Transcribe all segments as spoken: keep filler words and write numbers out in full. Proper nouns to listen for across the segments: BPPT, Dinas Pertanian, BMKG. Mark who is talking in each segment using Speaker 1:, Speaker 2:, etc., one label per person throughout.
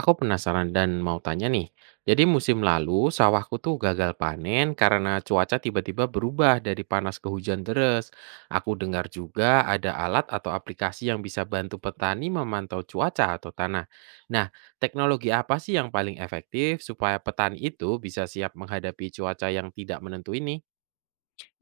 Speaker 1: Aku penasaran dan mau tanya nih. Jadi musim lalu sawahku tuh gagal panen karena cuaca tiba-tiba berubah dari panas ke hujan deras. Aku dengar juga ada alat atau aplikasi yang bisa bantu petani memantau cuaca atau tanah. Nah, teknologi apa sih yang paling efektif supaya petani itu bisa siap menghadapi cuaca yang tidak menentu ini?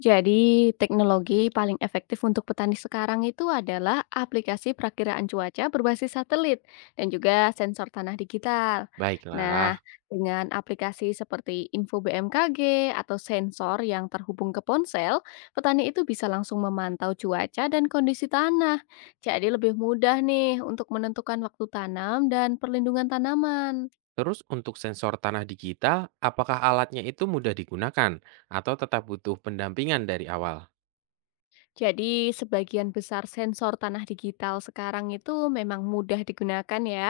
Speaker 2: Jadi, teknologi paling efektif untuk petani sekarang itu adalah aplikasi perakiraan cuaca berbasis satelit dan juga sensor tanah digital. Nah,
Speaker 1: Baiklah.
Speaker 2: dengan aplikasi seperti info B M K G atau sensor yang terhubung ke ponsel, petani itu bisa langsung memantau cuaca dan kondisi tanah. Jadi lebih mudah nih untuk menentukan waktu tanam dan perlindungan tanaman.
Speaker 1: Terus untuk sensor tanah digital, apakah alatnya itu mudah digunakan atau tetap butuh pendampingan dari awal?
Speaker 2: Jadi, sebagian besar sensor tanah digital sekarang itu memang mudah digunakan ya.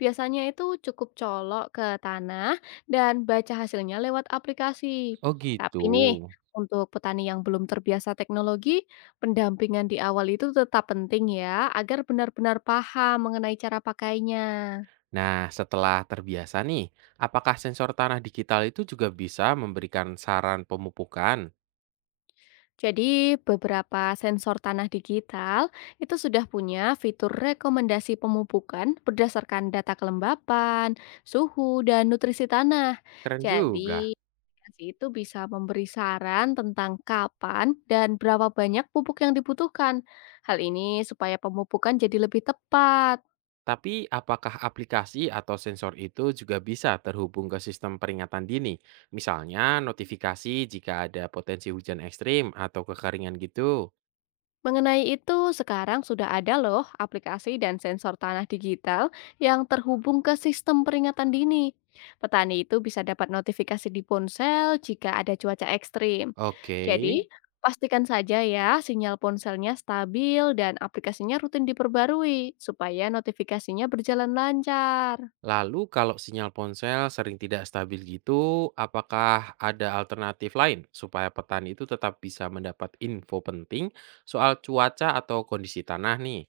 Speaker 2: Biasanya itu cukup colok ke tanah dan baca hasilnya lewat aplikasi.
Speaker 1: Oh
Speaker 2: Tapi
Speaker 1: gitu.
Speaker 2: nih, untuk petani yang belum terbiasa teknologi, pendampingan di awal itu tetap penting ya, agar benar-benar paham mengenai cara pakainya.
Speaker 1: Nah, setelah terbiasa nih, apakah sensor tanah digital itu juga bisa memberikan saran pemupukan?
Speaker 2: Jadi, beberapa sensor tanah digital itu sudah punya fitur rekomendasi pemupukan berdasarkan data kelembapan, suhu, dan nutrisi tanah.
Speaker 1: Keren juga.
Speaker 2: Jadi, aplikasi itu bisa memberi saran tentang kapan dan berapa banyak pupuk yang dibutuhkan. Hal ini supaya pemupukan jadi lebih tepat.
Speaker 1: Tapi apakah aplikasi atau sensor itu juga bisa terhubung ke sistem peringatan dini? Misalnya notifikasi jika ada potensi hujan ekstrim atau kekeringan gitu.
Speaker 2: Mengenai itu, sekarang sudah ada loh aplikasi dan sensor tanah digital yang terhubung ke sistem peringatan dini. Petani itu bisa dapat notifikasi di ponsel jika ada cuaca ekstrim.
Speaker 1: Oke.
Speaker 2: Jadi, pastikan saja ya sinyal ponselnya stabil dan aplikasinya rutin diperbarui supaya notifikasinya berjalan lancar.
Speaker 1: Lalu kalau sinyal ponsel sering tidak stabil gitu, apakah ada alternatif lain supaya petani itu tetap bisa mendapat info penting soal cuaca atau kondisi tanah nih?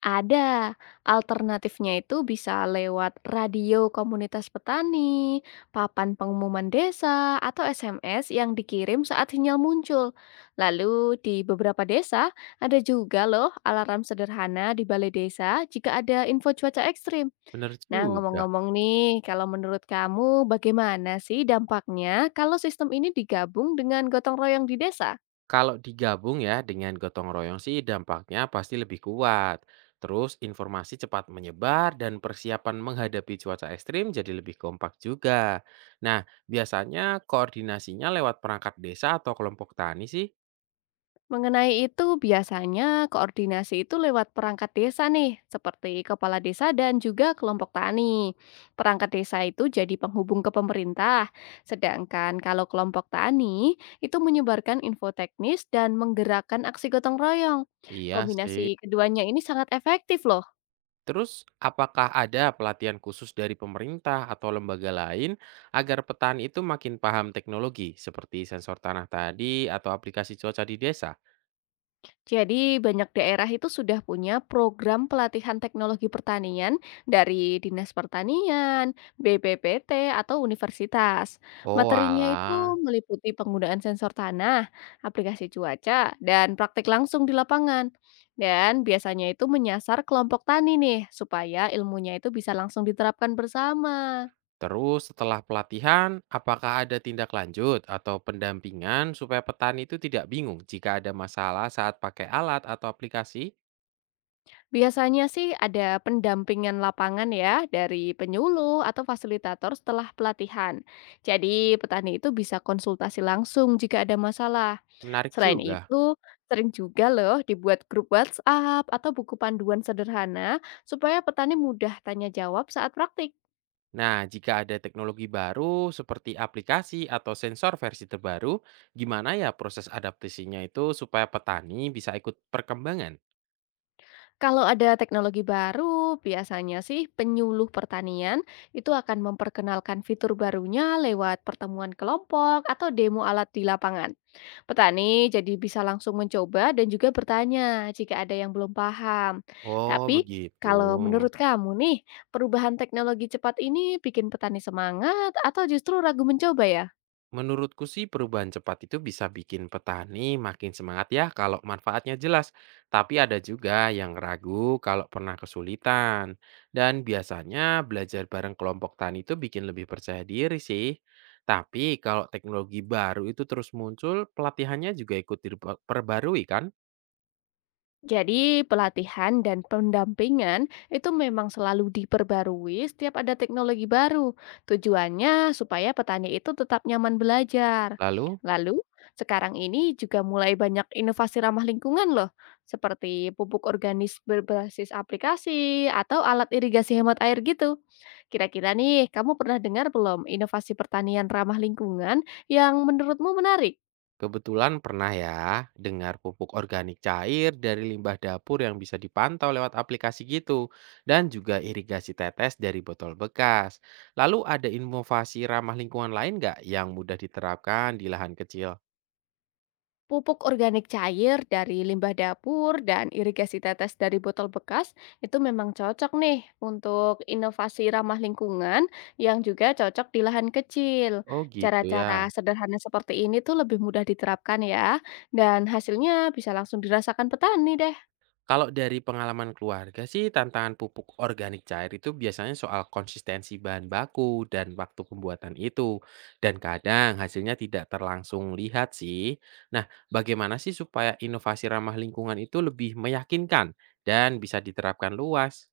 Speaker 2: Ada, alternatifnya itu bisa lewat radio komunitas petani, papan pengumuman desa, atau S M S yang dikirim saat sinyal muncul. Lalu di beberapa desa ada juga loh alarm sederhana di balai desa jika ada info cuaca ekstrim.
Speaker 1: Bener
Speaker 2: Nah,
Speaker 1: juga.
Speaker 2: ngomong-ngomong nih, kalau menurut kamu bagaimana sih dampaknya kalau sistem ini digabung dengan gotong royong di desa?
Speaker 1: Kalau digabung ya dengan gotong royong sih dampaknya pasti lebih kuat. Terus informasi cepat menyebar dan persiapan menghadapi cuaca ekstrim jadi lebih kompak juga. Nah, biasanya koordinasinya lewat perangkat desa atau kelompok tani sih?
Speaker 2: Mengenai itu, biasanya koordinasi itu lewat perangkat desa nih, seperti kepala desa dan juga kelompok tani. Perangkat desa itu jadi penghubung ke pemerintah, sedangkan kalau kelompok tani itu menyebarkan info teknis dan menggerakkan aksi gotong royong.
Speaker 1: Iya sih.
Speaker 2: Kombinasi keduanya ini sangat efektif loh.
Speaker 1: Terus, apakah ada pelatihan khusus dari pemerintah atau lembaga lain agar petani itu makin paham teknologi seperti sensor tanah tadi atau aplikasi cuaca di desa?
Speaker 2: Jadi banyak daerah itu sudah punya program pelatihan teknologi pertanian dari Dinas Pertanian, B P P T, atau universitas.
Speaker 1: Oh
Speaker 2: Materinya itu
Speaker 1: alah.
Speaker 2: meliputi penggunaan sensor tanah, aplikasi cuaca, dan praktik langsung di lapangan. Dan biasanya itu menyasar kelompok tani nih, supaya ilmunya itu bisa langsung diterapkan bersama.
Speaker 1: Terus setelah pelatihan, apakah ada tindak lanjut atau pendampingan supaya petani itu tidak bingung jika ada masalah saat pakai alat atau aplikasi?
Speaker 2: Biasanya sih ada pendampingan lapangan ya dari penyuluh atau fasilitator setelah pelatihan. Jadi petani itu bisa konsultasi langsung jika ada masalah.
Speaker 1: Menarik
Speaker 2: Selain
Speaker 1: juga.
Speaker 2: itu, sering juga loh dibuat grup WhatsApp atau buku panduan sederhana supaya petani mudah tanya jawab saat praktik.
Speaker 1: Nah, jika ada teknologi baru seperti aplikasi atau sensor versi terbaru, gimana ya proses adaptasinya itu supaya petani bisa ikut perkembangan?
Speaker 2: Kalau ada teknologi baru, biasanya sih penyuluh pertanian itu akan memperkenalkan fitur barunya lewat pertemuan kelompok atau demo alat di lapangan. Petani jadi bisa langsung mencoba dan juga bertanya jika ada yang belum paham.
Speaker 1: Oh,
Speaker 2: Tapi kalau
Speaker 1: begitu.
Speaker 2: menurut kamu nih, perubahan teknologi cepat ini bikin petani semangat atau justru ragu mencoba ya?
Speaker 1: Menurutku sih perubahan cepat itu bisa bikin petani makin semangat ya kalau manfaatnya jelas. Tapi ada juga yang ragu kalau pernah kesulitan. Dan biasanya belajar bareng kelompok tani itu bikin lebih percaya diri sih. Tapi kalau teknologi baru itu terus muncul, pelatihannya juga ikut diperbarui kan?
Speaker 2: Jadi pelatihan dan pendampingan itu memang selalu diperbarui setiap ada teknologi baru. Tujuannya supaya petani itu tetap nyaman belajar.
Speaker 1: Lalu
Speaker 2: Lalu sekarang ini juga mulai banyak inovasi ramah lingkungan loh, seperti pupuk organis berbasis aplikasi atau alat irigasi hemat air gitu. Kira-kira nih, kamu pernah dengar belum inovasi pertanian ramah lingkungan yang menurutmu menarik?
Speaker 1: Kebetulan pernah ya dengar pupuk organik cair dari limbah dapur yang bisa dipantau lewat aplikasi gitu dan juga irigasi tetes dari botol bekas. Lalu ada inovasi ramah lingkungan lain nggak yang mudah diterapkan di lahan kecil?
Speaker 2: Pupuk organik cair dari limbah dapur dan irigasi tetes dari botol bekas itu memang cocok nih untuk inovasi ramah lingkungan yang juga cocok di lahan kecil.
Speaker 1: Oh gitu ya.
Speaker 2: Cara-cara sederhana seperti ini tuh lebih mudah diterapkan ya, dan hasilnya bisa langsung dirasakan petani deh.
Speaker 1: Kalau dari pengalaman keluarga sih tantangan pupuk organik cair itu biasanya soal konsistensi bahan baku dan waktu pembuatan itu. Dan kadang hasilnya tidak terlangsung lihat sih. Nah, bagaimana sih supaya inovasi ramah lingkungan itu lebih meyakinkan dan bisa diterapkan luas?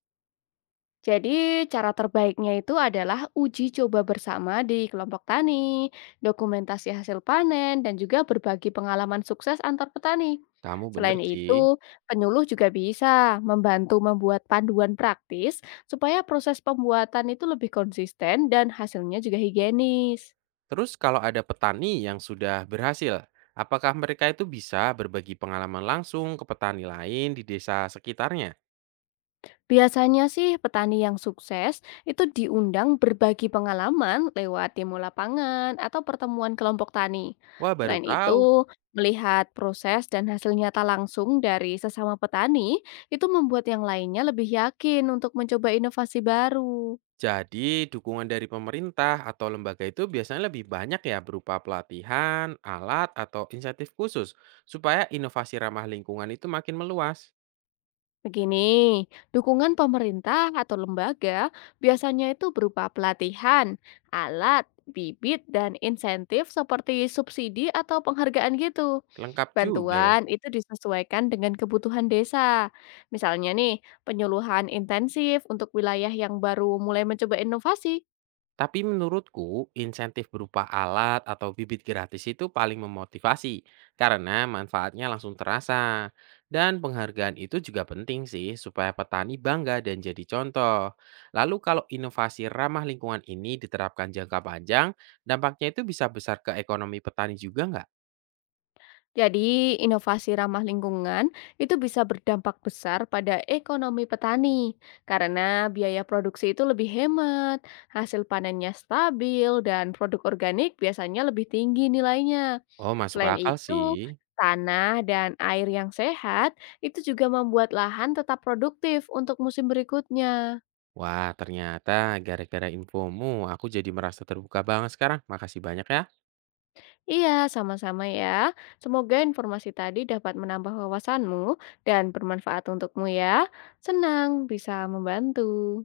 Speaker 2: Jadi, cara terbaiknya itu adalah uji coba bersama di kelompok tani, dokumentasi hasil panen, dan juga berbagi pengalaman sukses antar petani.
Speaker 1: Kamu
Speaker 2: Selain
Speaker 1: bener sih.
Speaker 2: itu, penyuluh juga bisa membantu membuat panduan praktis supaya proses pembuatan itu lebih konsisten dan hasilnya juga higienis.
Speaker 1: Terus kalau ada petani yang sudah berhasil, apakah mereka itu bisa berbagi pengalaman langsung ke petani lain di desa sekitarnya?
Speaker 2: Biasanya sih petani yang sukses itu diundang berbagi pengalaman lewat demo lapangan atau pertemuan kelompok tani.
Speaker 1: Wah, baru
Speaker 2: Selain
Speaker 1: tahu.
Speaker 2: itu, melihat proses dan hasil nyata langsung dari sesama petani itu membuat yang lainnya lebih yakin untuk mencoba inovasi baru.
Speaker 1: Jadi, dukungan dari pemerintah atau lembaga itu biasanya lebih banyak ya berupa pelatihan, alat, atau insentif khusus supaya inovasi ramah lingkungan itu makin meluas.
Speaker 2: Begini, dukungan pemerintah atau lembaga biasanya itu berupa pelatihan, alat, bibit, dan insentif seperti subsidi atau penghargaan gitu.
Speaker 1: Lengkap juga ya.
Speaker 2: Bantuan itu disesuaikan dengan kebutuhan desa. Misalnya nih, penyuluhan intensif untuk wilayah yang baru mulai mencoba inovasi.
Speaker 1: Tapi menurutku, insentif berupa alat atau bibit gratis itu paling memotivasi karena manfaatnya langsung terasa. Dan penghargaan itu juga penting sih supaya petani bangga dan jadi contoh. Lalu kalau inovasi ramah lingkungan ini diterapkan jangka panjang, dampaknya itu bisa besar ke ekonomi petani juga nggak?
Speaker 2: Jadi, inovasi ramah lingkungan itu bisa berdampak besar pada ekonomi petani karena biaya produksi itu lebih hemat, hasil panennya stabil, dan produk organik biasanya lebih tinggi nilainya.
Speaker 1: Oh, masuk
Speaker 2: Selain
Speaker 1: akal
Speaker 2: itu,
Speaker 1: sih.
Speaker 2: tanah dan air yang sehat itu juga membuat lahan tetap produktif untuk musim berikutnya.
Speaker 1: Wah, ternyata gara-gara infomu aku jadi merasa terbuka banget sekarang. Makasih banyak ya.
Speaker 2: Iya, sama-sama ya. Semoga informasi tadi dapat menambah wawasanmu dan bermanfaat untukmu ya. Senang bisa membantu.